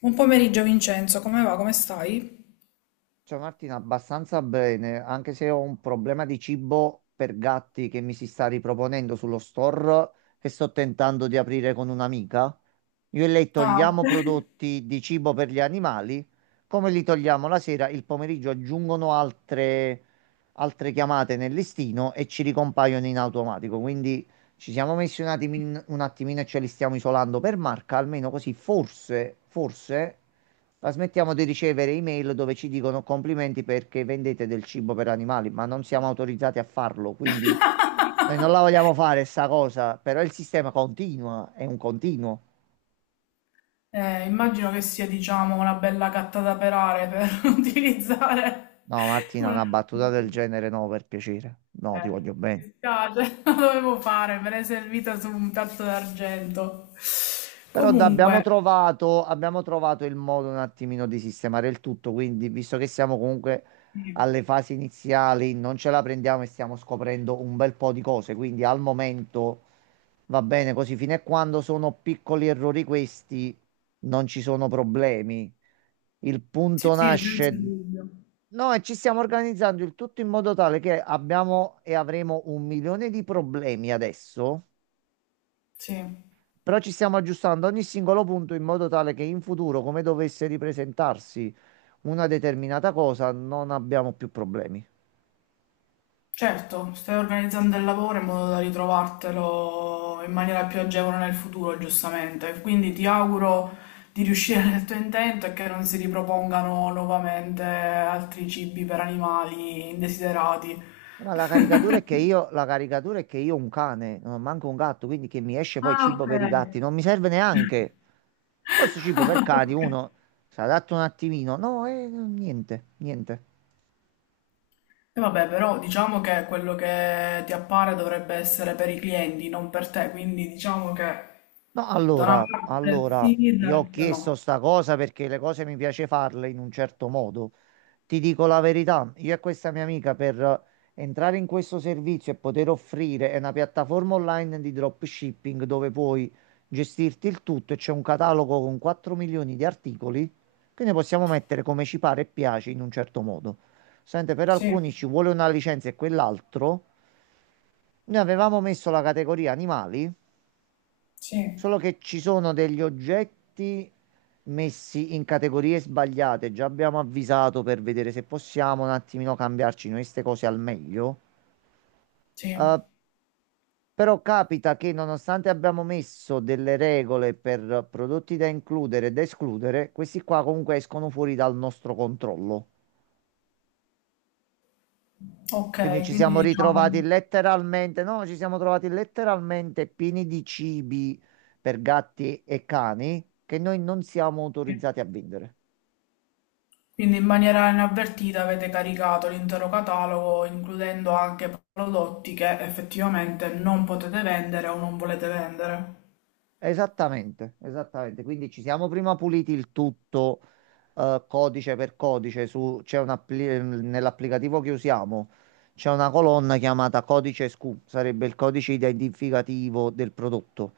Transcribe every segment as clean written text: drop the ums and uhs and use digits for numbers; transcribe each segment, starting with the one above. Buon pomeriggio Vincenzo, come va? Come stai? Ciao Martina, abbastanza bene, anche se ho un problema di cibo per gatti che mi si sta riproponendo sullo store che sto tentando di aprire con un'amica. Io e lei Ah. togliamo prodotti di cibo per gli animali, come li togliamo la sera, il pomeriggio aggiungono altre chiamate nel listino e ci ricompaiono in automatico. Quindi ci siamo messi un attimino e ce li stiamo isolando per marca, almeno così forse, forse. Ma smettiamo di ricevere email dove ci dicono complimenti perché vendete del cibo per animali, ma non siamo autorizzati a farlo, quindi noi non la vogliamo fare sta cosa, però il sistema continua, è un continuo. Immagino che sia, diciamo, una bella gatta da pelare per utilizzare No, Martina, una... una battuta del genere no, per piacere. No, ti voglio Mi bene. dispiace, lo dovevo fare, me l'hai servita su un piatto d'argento. Però abbiamo Comunque, trovato, abbiamo trovato il modo un attimino di sistemare il tutto, quindi visto che siamo comunque sì, alle fasi iniziali, non ce la prendiamo e stiamo scoprendo un bel po' di cose, quindi al momento va bene così, fino a quando sono piccoli errori questi, non ci sono problemi. Il sì, punto sì, senza nasce. dubbio. No, e ci stiamo organizzando il tutto in modo tale che abbiamo e avremo un milione di problemi adesso, Sì. però ci stiamo aggiustando ogni singolo punto in modo tale che in futuro, come dovesse ripresentarsi una determinata cosa, non abbiamo più problemi. Certo, stai organizzando il lavoro in modo da ritrovartelo in maniera più agevole nel futuro, giustamente. Quindi ti auguro di riuscire nel tuo intento e che non si ripropongano nuovamente altri cibi per animali indesiderati. Ma la caricatura è che io, la caricatura è che io ho un cane, non ho manco un gatto, quindi che mi esce poi Ah, cibo ok. per i gatti, non mi serve neanche. Forse cibo per cani, Ok. uno si adatta un attimino. No, niente, niente. E vabbè, però diciamo che quello che ti appare dovrebbe essere per i clienti, non per te, quindi diciamo che No, da una allora, parte allora, sì, io ho dall'altra no. chiesto sta cosa perché le cose mi piace farle in un certo modo. Ti dico la verità, io e questa mia amica per entrare in questo servizio e poter offrire è una piattaforma online di dropshipping dove puoi gestirti il tutto e c'è un catalogo con 4 milioni di articoli che ne possiamo mettere come ci pare e piace in un certo modo. Sente, per Sì, alcuni ci vuole una licenza e quell'altro. Noi avevamo messo la categoria animali. sì, Solo che ci sono degli oggetti messi in categorie sbagliate. Già abbiamo avvisato per vedere se possiamo un attimino cambiarci noi queste cose al meglio. sì. Eh, però capita che nonostante abbiamo messo delle regole per prodotti da includere e da escludere, questi qua comunque escono fuori dal nostro controllo. Quindi Ok, ci quindi siamo diciamo, ritrovati letteralmente, no, ci siamo trovati letteralmente pieni di cibi per gatti e cani che noi non siamo autorizzati a vendere. quindi in maniera inavvertita avete caricato l'intero catalogo, includendo anche prodotti che effettivamente non potete vendere o non volete vendere. Esattamente, esattamente. Quindi ci siamo prima puliti il tutto, codice per codice. Su, c'è un nell'applicativo che usiamo c'è una colonna chiamata codice SKU, sarebbe il codice identificativo del prodotto.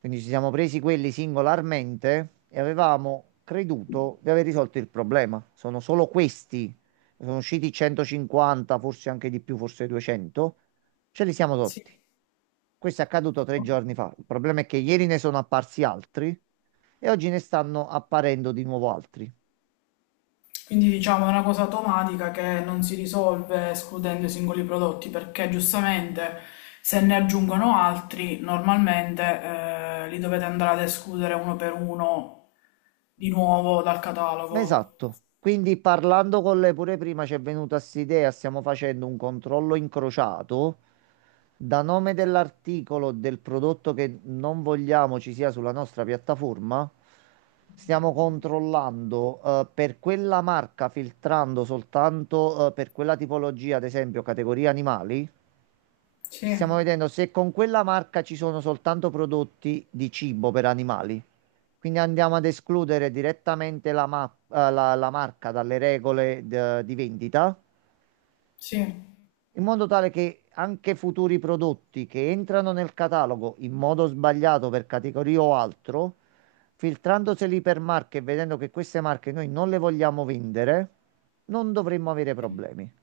Quindi ci siamo presi quelli singolarmente e avevamo creduto di aver risolto il problema. Sono solo questi, sono usciti 150, forse anche di più, forse 200. Ce li siamo Sì. tolti. Questo è accaduto 3 giorni fa. Il problema è che ieri ne sono apparsi altri e oggi ne stanno apparendo di nuovo altri. Quindi diciamo è una cosa automatica che non si risolve escludendo i singoli prodotti, perché giustamente se ne aggiungono altri, normalmente li dovete andare ad escludere uno per uno di nuovo dal catalogo. Esatto. Quindi parlando con lei pure prima ci è venuta st'idea, stiamo facendo un controllo incrociato da nome dell'articolo del prodotto che non vogliamo ci sia sulla nostra piattaforma. Stiamo controllando per quella marca, filtrando soltanto per quella tipologia, ad esempio categoria animali. Sì, Ci stiamo vedendo se con quella marca ci sono soltanto prodotti di cibo per animali. Quindi andiamo ad escludere direttamente la marca dalle regole di vendita, sì. in modo tale che anche futuri prodotti che entrano nel catalogo in modo sbagliato per categoria o altro, filtrandoseli per marche e vedendo che queste marche noi non le vogliamo vendere, non dovremmo avere problemi.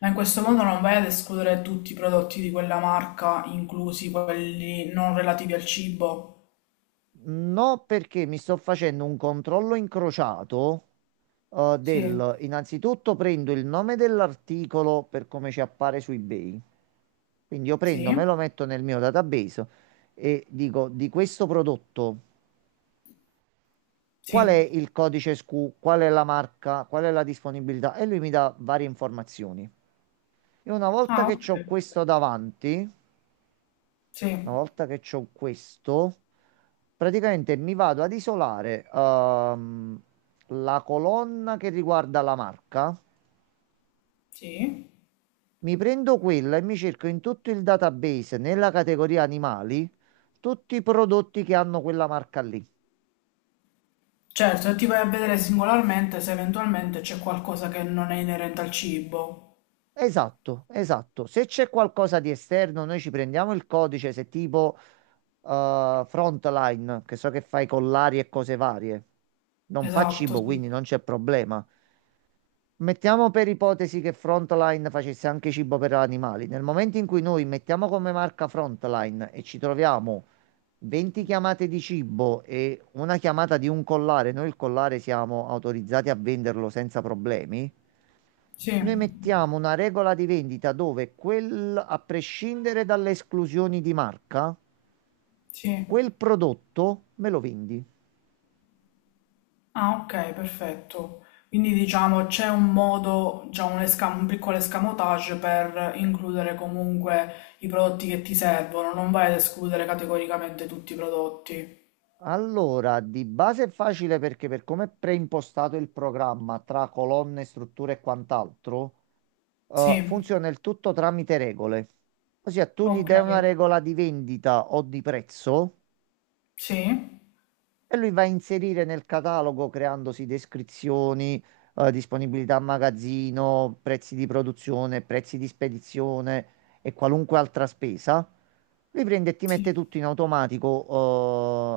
Ma in questo modo non vai ad escludere tutti i prodotti di quella marca, inclusi quelli non relativi al cibo. No, perché mi sto facendo un controllo incrociato eh, Sì, del... Innanzitutto prendo il nome dell'articolo per come ci appare su eBay. Quindi io prendo, me sì, lo metto nel mio database e dico di questo prodotto qual è sì. il codice SKU, qual è la marca, qual è la disponibilità e lui mi dà varie informazioni. E una volta Ah, che ok. ho questo davanti, una Sì, volta che c'ho questo, praticamente mi vado ad isolare la colonna che riguarda la marca, sì. mi prendo quella e mi cerco in tutto il database, nella categoria animali, tutti i prodotti che hanno quella marca lì. Certo, e ti vai a vedere singolarmente se eventualmente c'è qualcosa che non è inerente al cibo. Esatto, esatto. Se c'è qualcosa di esterno, noi ci prendiamo il codice, se tipo Frontline, che so che fai collari e cose varie. Non fa Esatto, cibo, sì. quindi non c'è problema. Mettiamo per ipotesi che Frontline facesse anche cibo per animali. Nel momento in cui noi mettiamo come marca Frontline e ci troviamo 20 chiamate di cibo e una chiamata di un collare, noi il collare siamo autorizzati a venderlo senza problemi. Sì, Noi mettiamo una regola di vendita dove quel, a prescindere dalle esclusioni di marca, sì. quel prodotto me lo vendi. Ah, ok, perfetto. Quindi diciamo c'è un modo, già un, esca- un piccolo escamotage per includere comunque i prodotti che ti servono, non vai ad escludere categoricamente tutti i prodotti. Allora, di base è facile perché per come è preimpostato il programma tra colonne, strutture e quant'altro, Sì, funziona il tutto tramite regole. Ossia, tu gli ok, dai una regola di vendita o di prezzo, sì, e lui va a inserire nel catalogo creandosi descrizioni, disponibilità a magazzino, prezzi di produzione, prezzi di spedizione e qualunque altra spesa. Lui prende e ti mette sì. tutto in automatico,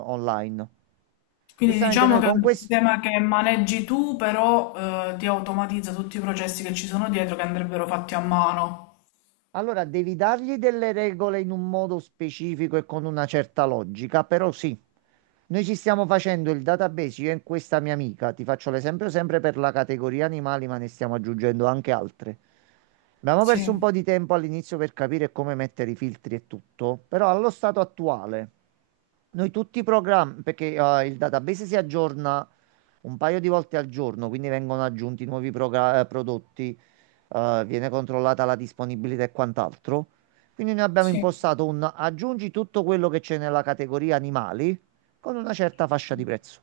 online. Quindi Giustamente diciamo noi che è con un questo. sistema che maneggi tu, però ti automatizza tutti i processi che ci sono dietro che andrebbero fatti a mano. Allora, devi dargli delle regole in un modo specifico e con una certa logica, però sì, noi ci stiamo facendo il database, io e questa mia amica, ti faccio l'esempio sempre per la categoria animali, ma ne stiamo aggiungendo anche altre. Abbiamo perso un Sì, po' di tempo all'inizio per capire come mettere i filtri e tutto, però allo stato attuale. Noi tutti i programmi, perché il database si aggiorna un paio di volte al giorno, quindi vengono aggiunti nuovi prodotti, viene controllata la disponibilità e quant'altro. Quindi noi abbiamo sì. impostato un aggiungi tutto quello che c'è nella categoria animali con una certa fascia di prezzo.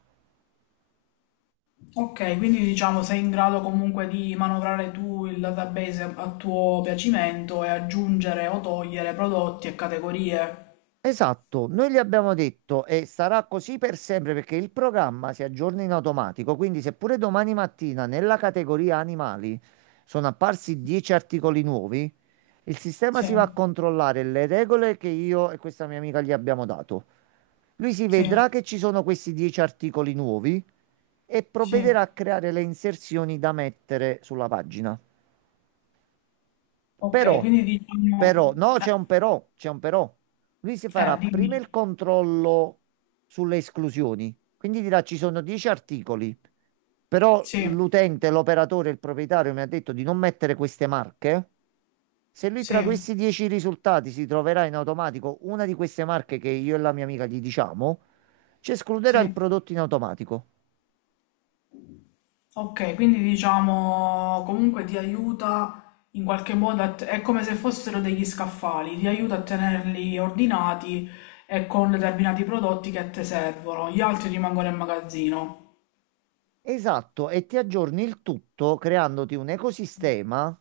Ok, quindi diciamo sei in grado comunque di manovrare tu il database a tuo piacimento e aggiungere o togliere prodotti e categorie. Esatto, noi gli abbiamo detto e sarà così per sempre perché il programma si aggiorna in automatico, quindi seppure domani mattina nella categoria animali sono apparsi 10 articoli nuovi, il sistema Sì, si va a controllare le regole che io e questa mia amica gli abbiamo dato. Lui si sì, vedrà che ci sono questi 10 articoli nuovi e sì. provvederà a creare le inserzioni da mettere sulla pagina. Ok, Però, quindi diciamo... però, no, c'è un però. Lui si farà prima dimmi. il controllo sulle esclusioni, quindi dirà ci sono 10 articoli, però Sì, l'utente, l'operatore, il proprietario mi ha detto di non mettere queste marche. Se lui tra sì, questi 10 risultati si troverà in automatico una di queste marche che io e la mia amica gli diciamo, ci escluderà il sì. prodotto in automatico. Ok, quindi diciamo comunque ti aiuta in qualche modo, a te- è come se fossero degli scaffali, ti aiuta a tenerli ordinati e con determinati prodotti che a te servono, gli altri rimangono in magazzino. Esatto, e ti aggiorni il tutto creandoti un ecosistema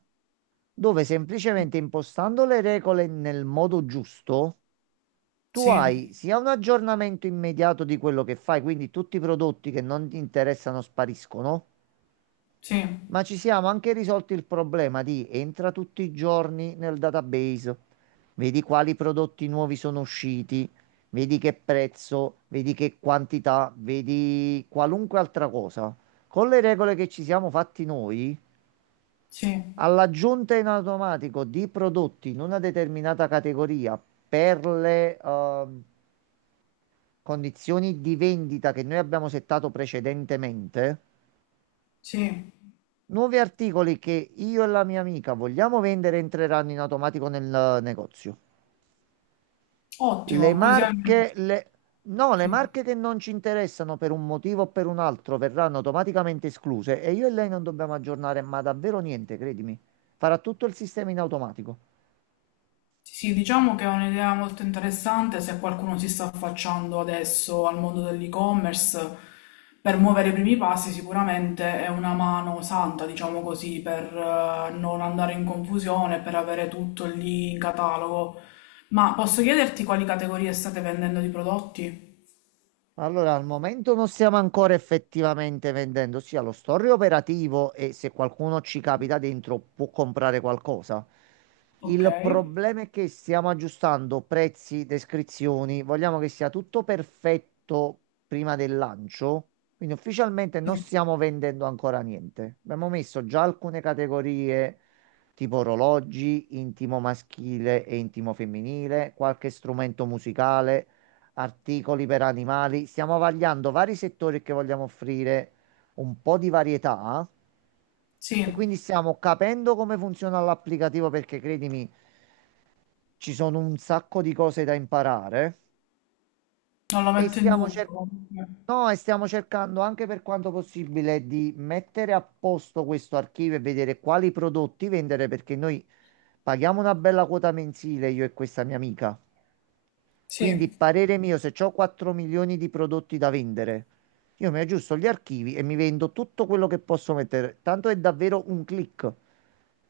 dove semplicemente impostando le regole nel modo giusto, tu Sì. hai sia un aggiornamento immediato di quello che fai, quindi tutti i prodotti che non ti interessano spariscono, Sì, ma ci siamo anche risolti il problema di entra tutti i giorni nel database, vedi quali prodotti nuovi sono usciti, vedi che prezzo, vedi che quantità, vedi qualunque altra cosa. Con le regole che ci siamo fatti noi. sì, All'aggiunta in automatico di prodotti in una determinata categoria per le condizioni di vendita che noi abbiamo settato precedentemente, sì, nuovi articoli che io e la mia amica vogliamo vendere entreranno in automatico nel negozio. Le ottimo, così almeno marche, le... No, le sì. marche che non ci interessano per un motivo o per un altro verranno automaticamente escluse e io e lei non dobbiamo aggiornare, ma davvero niente, credimi. Farà tutto il sistema in automatico. Sì, sì, diciamo che è un'idea molto interessante se qualcuno si sta affacciando adesso al mondo dell'e-commerce, per muovere i primi passi sicuramente è una mano santa, diciamo così, per non andare in confusione, per avere tutto lì in catalogo. Ma posso chiederti quali categorie state vendendo di prodotti? Allora, al momento non stiamo ancora effettivamente vendendo, ossia lo store è operativo e se qualcuno ci capita dentro può comprare qualcosa. Ok, Il problema è che stiamo aggiustando prezzi, descrizioni, vogliamo che sia tutto perfetto prima del lancio, quindi ufficialmente non sì, stiamo vendendo ancora niente. Abbiamo messo già alcune categorie tipo orologi, intimo maschile e intimo femminile, qualche strumento musicale, articoli per animali. Stiamo vagliando vari settori che vogliamo offrire un po' di varietà e sì, quindi stiamo capendo come funziona l'applicativo perché credimi, ci sono un sacco di cose da imparare non lo e metto in stiamo cer- dubbio. no, e stiamo cercando anche per quanto possibile di mettere a posto questo archivio e vedere quali prodotti vendere perché noi paghiamo una bella quota mensile io e questa mia amica. Quindi, Sì. parere mio, se ho 4 milioni di prodotti da vendere, io mi aggiusto gli archivi e mi vendo tutto quello che posso mettere. Tanto è davvero un click.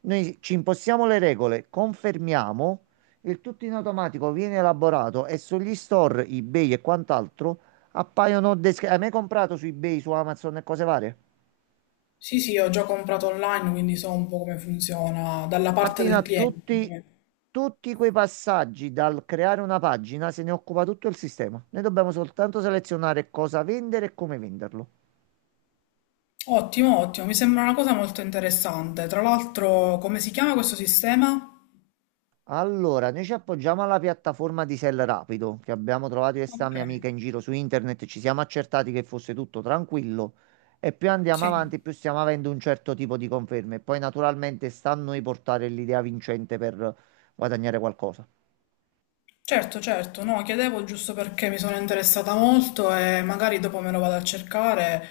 Noi ci impostiamo le regole, confermiamo, il tutto in automatico viene elaborato e sugli store, eBay e quant'altro appaiono. Hai mai comprato su eBay, su Amazon e cose varie? Sì, sì, ho già comprato online, quindi so un po' come funziona dalla parte Martina, del cliente. tutti, Cioè, tutti quei passaggi dal creare una pagina se ne occupa tutto il sistema. Noi dobbiamo soltanto selezionare cosa vendere e come venderlo. ottimo, ottimo, mi sembra una cosa molto interessante. Tra l'altro, come si chiama questo sistema? Allora, noi ci appoggiamo alla piattaforma di Sell Rapido che abbiamo trovato io e sta Ok, mia amica in giro su internet, ci siamo accertati che fosse tutto tranquillo e più andiamo sì. avanti, più stiamo avendo un certo tipo di conferme. Poi naturalmente sta a noi portare l'idea vincente per guadagnare qualcosa. Certo, certo, no, chiedevo giusto perché mi sono interessata molto e magari dopo me lo vado a cercare.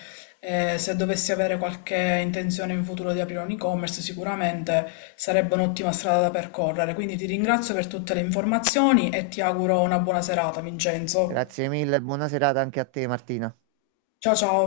Se dovessi avere qualche intenzione in futuro di aprire un e-commerce, sicuramente sarebbe un'ottima strada da percorrere. Quindi ti ringrazio per tutte le informazioni e ti auguro una buona serata, Vincenzo. Grazie mille, buona serata anche a te, Martina. Ciao ciao.